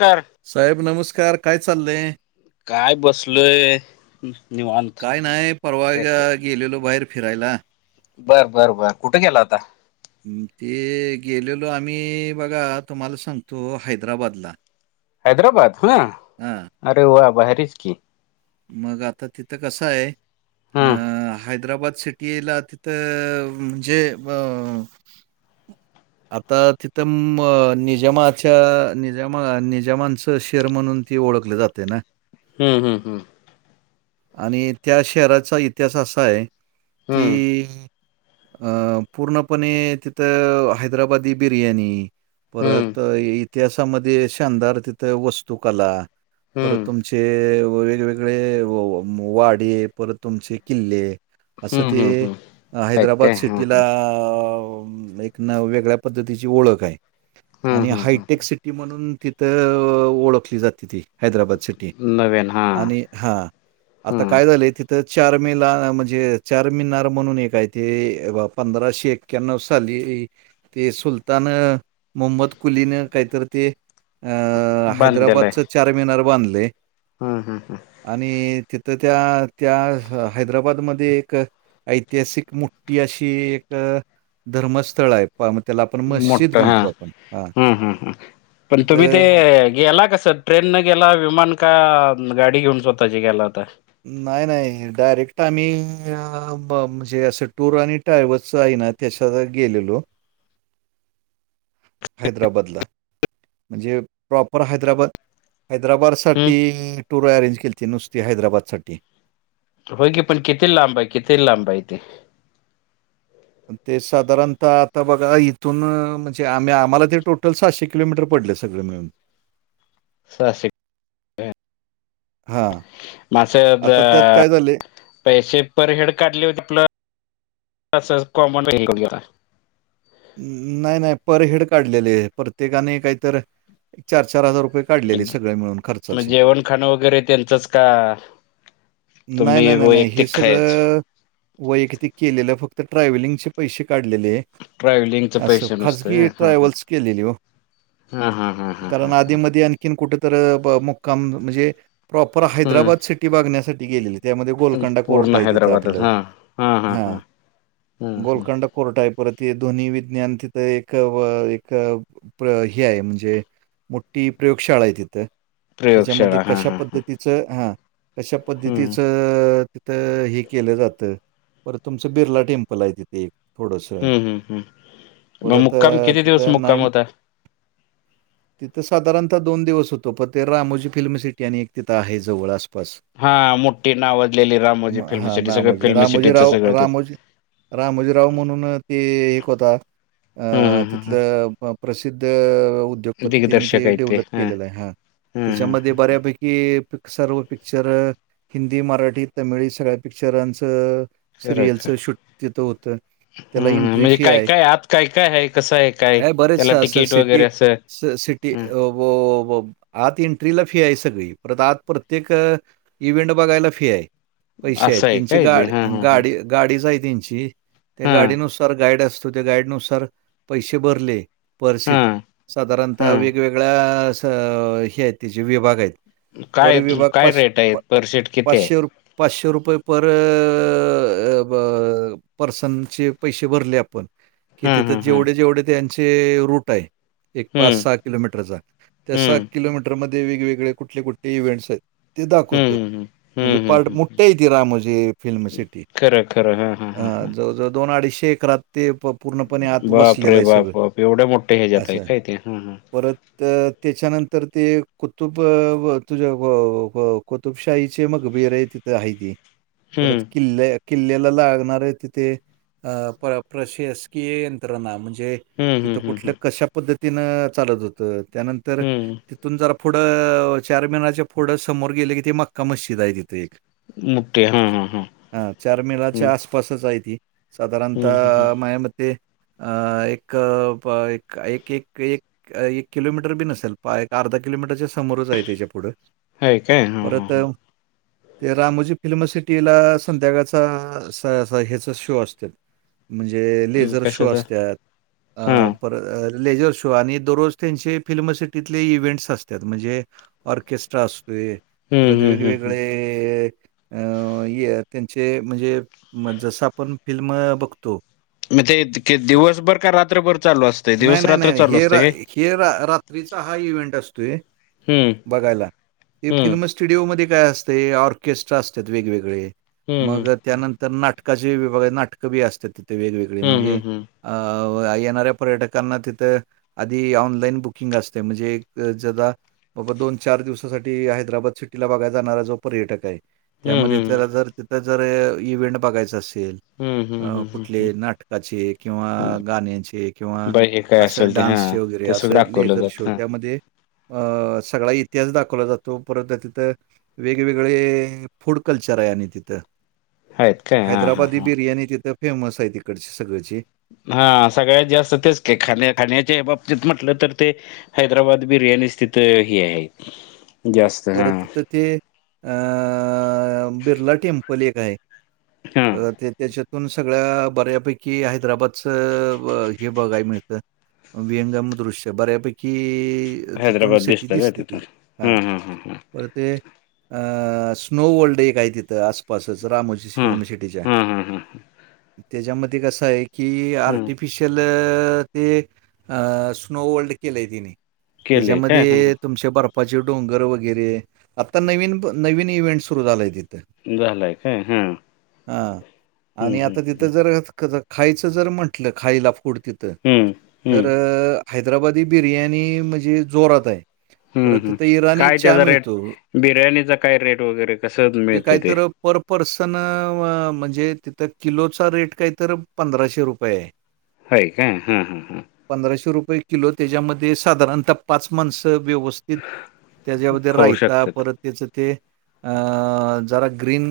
कर साहेब नमस्कार काय चाललंय. काय बसलोय. निवांत काय नाय परवा अ गेलेलो बाहेर फिरायला. बरं बरं बरं कुठे गेला होता. ते गेलेलो आम्ही बघा तुम्हाला सांगतो हैदराबादला. हैदराबाद ह हा अरे वा भारीच की मग आता तिथं कसं आहे हा अ हैद्रबाद सिटी याला तिथं म्हणजे अ आता तिथं निजामाच्या निजामा निजामांचं शहर म्हणून ती ओळखले जाते ना हम् हम्म हं आणि त्या शहराचा इतिहास असा आहे. हम्म कि अ पूर्णपणे तिथ आहेत हैद्रबादी बिर्याणी हम्म परत ये इतिहासामध्ये शानदार तिथे वस्तूकला परत हम्म तुम तुमचे वेगवेगळे वाडे परत तुमचे किल्ले असं हम्म ते हम्म हम्म ह हैदराबाद काय हा सिटीला ह एक नाव वेगळं वेगळ्या पद्धतीची ओळख ये हम्म आणि हम्म हायटेक सिटी म्हणून तिथं ओळखली जाते ती हैद्रबाद सिटी हम्म नवीन हा आणि हां आता हम्म काय झालंय तिथं चार मे ला म्हणजे चार मिनार म्हणून एक आहे ते पंधराशे एक एक्याण्णव साली ते सुलतान मोहम्मद कुलीनं काहीतरी ते अं हैदराबादच चारमिनार बांधलय. हम हम हम आणि तिथं त्या त्या हैदराबादमध्ये एक ऐतिहासिक मुठी अशी एक धर्मस्थळ आहेत. पहा मग त्याला आपण हम्म मस्जिद मोठं हा म्हणतो आपण हा हम्म हम्म हम्म पण तुम्ही ते गेला कस ट्रेननं गेला विमान का गाडी घेऊन स्वतःची गेला होता. नाही नाही डायरेक्ट आम्ही म्हणजे असं टूर आणि ट्रॅव्हल्स च आहे ना त्याच्यानं गेलेलो हैदराबादला म्हणजे प्रॉपर हैदराबाद हैदराबाद साठी हम्म टूर अरेंज केलती नुसती हैदराबादसाठी होय की पण किती लांब आहे किती लांब आहे तेे ते साधारणतः आता बघा इथून म्हणजे आम्ही आम्हाला ते टोटल सहाशे किलोमीटर पडले सगळे मिळून सहाशे हां. मग असं आता त्यात जर काय झाले पैसे पर हेड काढली होती का असच कॉमन नाही नाही पर हेड काढलेले आहे. प्रत्येकाने काहीतरी चार चार हजार रुपये मग जेवण खाणं वगैरे त्यांचंच का नाही तुम्ही नाही नाही नाही हे वैयक्तिक खायच सगळं वयक्तित केलेलं फक्त ट्रॅव्हलिंगचे पैसे काढलेले आहे. ट्रॅव्हलिंगच असं पैसे नसत खाजगी हा ट्रॅव्हल्स केलेली ओ हा हा हा हा हा हा आणखीन कुठेतर मुक्काम म्हणजे प्रॉपर हैद्रबाद हम्म सिटी बघण्यासाठी गेलेलीत. त्यामध्ये गोलकंडा कोर्ट आहे तिथं आपलं हा हम्म गोलकंड कोर्ट आहे परत हे दोन्ही विज्ञान तिथं एक एक हे आहे म्हणजे मोठी प्रयोगशाळा आहे तिथ त्याच्यामध्ये प्रयोगशाळा हा कशा हा हा पद्धती च हा कशा हम्म पद्धतीचं तर हे केलं जातं पर तुमचं बिर्ला टेम्पल आहे तिथे एक थोडंसं. हम् हम हम् परत तिथं नाईम होता तिथं साधारणतः दोन दिवस होतो पण ते रामोजी फिल्म सिटी आणि एक तिथं आहे जवळ असं बस हा मोठी नावाजलेली रामोजी फिल्म हा सिटी सगळं रामोजी फिल्म रामोजी सिटीच राव सगळं ते रामोजी रामोजीराव म्हणून ते एक होता अ तिथलं प्रसिद्ध उद्योगपती त्यांनी ते डेव्हलप केलेलं आहे हा हम् हम् मग ते बऱ्यापैकी सर्व पिक्चर हिंदी, मराठी, तमिळ सगळ्या पिक्चरांचं खरं खरं सिरियलचं शूट तिथं होतं. त्याला हम्म एन्ट्री म्हणजे फी काय आहे. काय आत काय काय आहे कसं आहे काय हाय त्याला बरेच अस तिकीट वगैरे सिटी असं ते ह आत एंट्रीला फी आहे सगळी परत आत प्रत्येक इव्हेंट बघायला फी आहे पैसे आहेत असं आहे त्यांची काय ते हा गाडी हा हा गाडी गाडीच आहे त्यांची त्या हा गाडीनुसार गाईड असतो. तो त्या गाईड नुसार पैशे भरले पर हा सीट साधारणतः हा वेगवेगळ्या अ हे आहेत तिचे विभाग आहेत पर काय विभाग काय पाच रेट आहेत पर सीट किती आहे पाचशे रुप पाचशे रुपये पर पर्सनचे पैसे भरले आपण कि हा हा तिथं हा जेवढे जेवढे त्यांचे रूट आहे. एक पाच हम्म सहा किलोमीटरचा त्या सहा हम्म किलोमीटर. मध्ये वेगवेगळे कुठले कुठले इव्ंट्स आहेत. ते दाखवतो हम्म हम्म म्हणजे हम्म पार्ट हम्म मुठठा हे त राम म्हजे फिल्म सिटी. खर हा हा हा हा. दोन अडीचशे एकरात ते प - पूर्णपणे आत बाप वसलेलं रे आहे सगळं बाप बाप एवढ्या मोठे हे जात आहे असं काय ते हा हा परत - तर त्याच्यानंतर ते कुतुब तुझ्या व. कौतुबशाही चे मगभीर आहे तिथे आहे ते. परत हम्म किल्ल्या किल्ल्याला लागणार तिथे. अ प्रशासकीय यंत्रणा म्हणजे हम्म हम्म तिथं हम्म कुठल्या हम्म कशा - पद्धतीन चालत होतं त्यानंतर - हम्म तून जरा पुढं चार महिनाच्या पुढं समोर गेले की ते मक्का मस्जिद आहे तिथे एक. मोठे हा हा हा हम्म चारमिनारच्या अस. तसं चं ते साधारणत हम्म हम्म माया मते - अ - एक- एक- एक - एक. एक किलोमीटर बी नसलं पाह अर्धा किलोमीटर सं. समोरच आहे त्याच्या पुढं हय काय हा हा परत - ते रामोजी फिल्म सिटीला संध्याकाळचा ह्याचा शो असते. म्हणजे हा लेझर शो कशाचा असतात हा अ. पर लेजर शो आणि दररोज त्यांचे फिल्म सिटीतले इव्हेंट्स असतात म्हणजे. ऑर्केस्ट्रा असतोयं. हम्म परत हम्म हम्म हम्म वेगवेगळे अं त्यांचे म्हणजे. मग जसं आपण फिल्म बघतो. मी ते तर दिवसभर का रात्रभर चालू असतं. नाही - नाही - नाही - नाही हे हे रात्रीचा हा इव्हेंट असतोयं. हम्म बघायला हे हम्म फिल्मचं. स्टुडिओ मध्ये काय असते ऑर्केस्ट्रा असतात वेगवेगळे हम्म मग - त्यानंतर नाटकाचे नाटकं बी असतात तिथे वेगवेगळे हम्म हम्म म्हणजे येणाऱ्या - पर्यटकांना तिथं आधी ऑनलाईन बुकिंग असते म्हणजे ज - बाबा दोन चार दिवसाांसाठी हैदराबाद सिटीला बघायला जाणारा जो पर्यटक आहे. हम्म हम्म त्यामध्ये हम्म त्याला जर तिथं जर इव्हेंट बघायचा असेल. हम्म अ हम्म हम्म कुठले हम्म नाटकाचे किंवा गाण्याचे. किंवा बाई हे काय असं असेल ते हा डान्स वगैरे ते सगळं असं दाखवलं लेजर जात शो हा त्या. मध्ये सगळा इतिहास दाखवला जातो परत तिथं - वेगवेगळे फूड कल्चर आहे तिथं. आहेत काय हा हा हैदराबादी हा बिर्याणी तिथं फेमस आहे तिकडची सगळची. हा सगळ्यात जास्त तेचं खाण्या खाण्याच्या बाबतीत म्हटलं तर ते. हैदराबाद बिर्यानी तिथं हे आहे जास्त परत हं तिथं ते. अ बिरला टेंपल एक आहे हा ते त्याच्या - तिथून सगळ्या बऱ्यापैकी हैदराबादच हे बघाय मिळतं. वियंगम दृश्य बऱ्यापैकी तिथून सिटी दिसते ती हा. हं हं हं. पर ते स्नो वर्ल्ड एक आहे तिथं आसपासच रामजो - हम्म फ्लिम सिटीच्या हम्म हम्म हम्म हम्म हम्म त्याच्यामधी कसं आहे कि हम्म आर्टि स्पिशल ते स्नोवल्ड केलं तिने केलंय काय त्याच्यामध्ये हम्म तुमच्या बर्फाचे डोंगर वगैरे आता नवीन नवीन इव्हेंट सुरू झालंय तिथं. झालंय काय हम्म हा हम्म आणि आता हम्म तिथं जर खायचं जर म्हंटलं खायला फूड तिथं हम्म हम्म तर हैद्राबादी बिर्याणी म्हणजे जोरात आहे. हम् परत हम् तिथं इराणी काय चहा त्याचा रेट मिळतो. बिर्याणीचा काय रेट वगैरे कसं मिळतं ते पर पर्सन म्हणजे तिथं किलोचा रेट काही तर पंधराशे रुपये आहे. [unintelligible] आहे काय हां हां हां पंधराशे रुपये किलो त्याच्यामध्ये साधारणतः पाच माणसं व्यवस्थित त्याच्यामध्ये खाऊ राईता शकतात परत त्याच ते अ जरा ग्रीन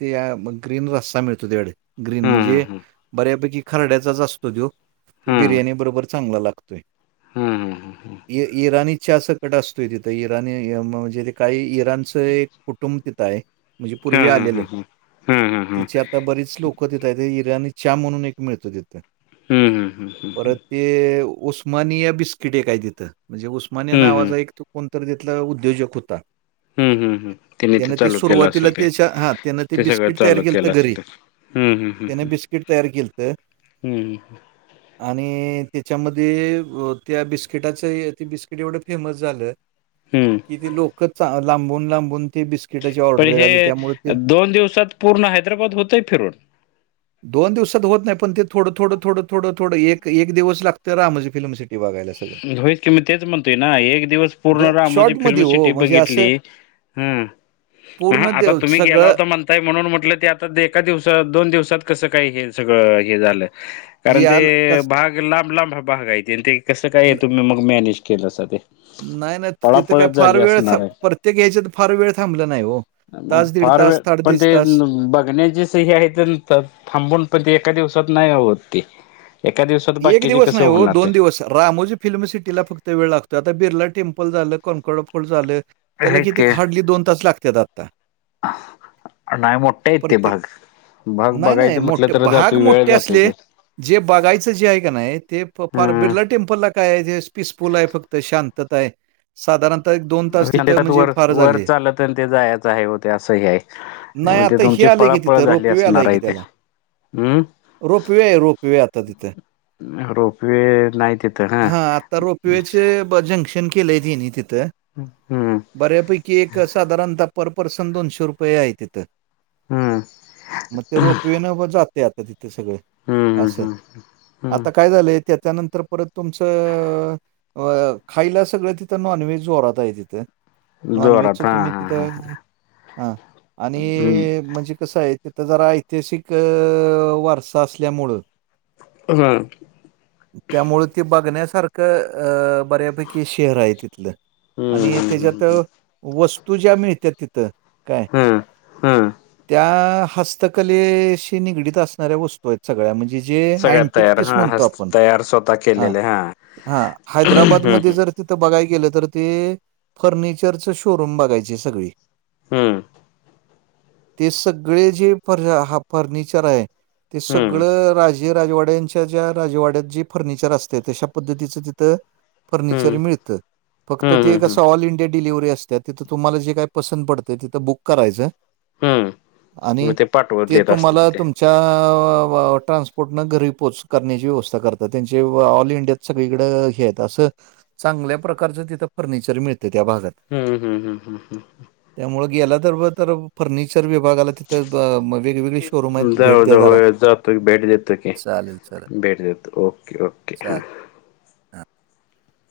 ते ग्रीन रस्सा मिळतो त्या ग्रीन हां म्हणजे हां बऱ्यापैकी खाण्याचाच असतो त्यो बिर्याणी बरोबर चांगला लागतोय. हम्म. इराणीच्या चहा सगट असतोय तिथं इराणी म्हणजे ते काही इराणचं एक कुटुंब तिथ आहे म्हणजे पुर्वी हां आलेलं हां हां हां हां तिचे आता बरीच लोक तिथं ईरानी आणि चहा म्हणून एक मिळतो तिथं हम्म हम्म हम्म परत हम्म. ते उस्मानिया बिस्किट हे काय तिथं म्हणजे उस्मानिया हम्म नावाचा एक तो कोणतरी तिथलं उद्योजक होता. हम्म हम्म हम्म त्यांनी त्यान ते चालू केलं सुरुवातीला असेल ते त्याच्या हा त्याने ते बिस्किट तयार केलं तर घरी हम् हं त्याने बिस्किट तयार केलंत हम्म हम आणि त्याच्यामध्ये त्या बिस्किटाच हे बिस्क बिस्किटाचं तेवढं फेमस झालं हम्म तिथे लोकच लांबुन लांबुन ते बिस्किट पण हे दोन दिवसात पूर्ण हैदराबाद होतय फिरून. दोन दिवसात होत नाही पण ते थडं थोड थोडं थोड थोडं एक एक दिवस लागतं रामोजी फिल्म सिटी बघायला सगळं. होई की मी तेच म्हणतोय ना एक दिवस पूर्ण दो रामोजी फिल्म शॉर्टमध्ये हो सिटी म्हणजे असं बघितली हम्म. हा पूर्ण आता देव तुम्ही गेला सगळं होता म्हण काय म्हणुन म्हटलं ते आता एका दिवसात दोन दिवसात कसं काही हे सगळं हे झालं. कारण ते या ल- कस- भाग लांब लांब भाग आहेत आणि ते कसं काय आहे ल- तुम्ही मग मॅनेज केलं अस ते नाही नाही तिथं काय पळापळच फार झाली वेळ असणार आहे प्रत्येक याच्यात फार वेळ थांबला नाही हो. तास दीड फार तास वेळ पण साडेतीस ते तास बघण्याची हे आहे थांबून पण ते एका दिवसात नाही ते एका दिवसात एक बाकीचे दिवस कसे नाही हो होणार ते दोन दिवस रामोजी फिल्म सिटीला फक्त वेळ लागतोय आता बिरला टेंम्पल झालं कणकोड फोड झालं त्याला आहेत किती की हार्डली दोन तास लागतात आता. नाही मोठा येत ते प्रत्येक भाग. भाग नाही नाही बघायचं म्हटलं मोठे तर भाग जातोय वेळ मोठे जातोय असले ते जे बघायचे जे आहे का नाही ते फार बिर्ला टेम्पलला काय आहे पीसफुल आहे फक्त शांतता आहे. साधारणतः एक दोन वर वर चालत न ते जायचं आहे होते असं हे आहे. नाही ते आता हे तुमची आलंय की पळापळ तिथं झाली रोपवे आलाय असणार की आहे ते त्याला हम्म रोपवे रोपवे आता तिथं रोप वे नाही तिथं हा आता रोपवेचे जंक्शन केलेय तिनी तिथं ह हम्म बऱ्यापैकी एक साधारणतः पर पर्सन दोनशे रुपये आहे तिथं. हम्म मग ते रोपवे न जाते आता तिथं सगळे. हम्म हम्म हम्म. आता काय झालंय त्याच्यानंतर परत तुमचं अ खायला सगळं तिथं नॉनव्हेज जोरात आहे तिथं. नॉन जोरात व्हेजच हा तुम्ही हा हा तिथं हा आणि हम्म म्हणजे कसं आहे तिथं जरा ऐतिहासिक वारसा असल्यामुळं हम्म त्यामुळे ते बघण्यासारखं अ बऱ्या पैकी शहर आहे तिथलं हम्म आणि त्याच्यात हम्म वस्तू ज्या मिळत्या तिथं काय हम्म हम्म त्या हस्त हस्तकलेशी निगडीत असणाऱ्या वस्तू आहेत सगळ्या म्हणजे जे सगळ्यात अँटिक तयार पीस हा म्हणतो हस्त आपण तयार स्वतः ह केलेले हा ह हम्म हैद्रबादमध्ये हम्म जर तिथं बघाय गेलं तर ते फर्निचरच शोरूम बघायचे सगळे हम्म ते सगळे जे फर्निचर आहे ते हम्म सगळं राज जे राजवाड्यांच्या ज्या राजवाड्यात जे फर्निचर असते तशा पद्धतीचं तिथं फर्निचर हम्म मिळतं. फक्त हम्म ते हम्म एक हम्म असं ऑल इंडिया डिलिव्हरी असते तिथं तुम्हाला जे काय पसंत पडतंय तिथं बुक करायचं. हम्म मग आणि ते पाठवत ते देत तुम्हाला असतील ते तुमच्या ट्रान्सपोर्ट कुठंन घरी पोहच करण्याची व्यवस्था करतात त्यांचे ऑल इंडिया सगळीकडें हेे हायत असं चांगल्या प्रकारचं तिथं फर्निचर मिळतं त्या भागात. हम्म हम्म हम्म हम्म त्यामुळे गेला तर फर्निचर व्य बघायला तिथं वेगवेगळे शोरूम आहेत भेट द्या जरा. तिथं भेट देतो की चालेल चालेल भेट देतो ओके ओके हा चालेल [inaudible]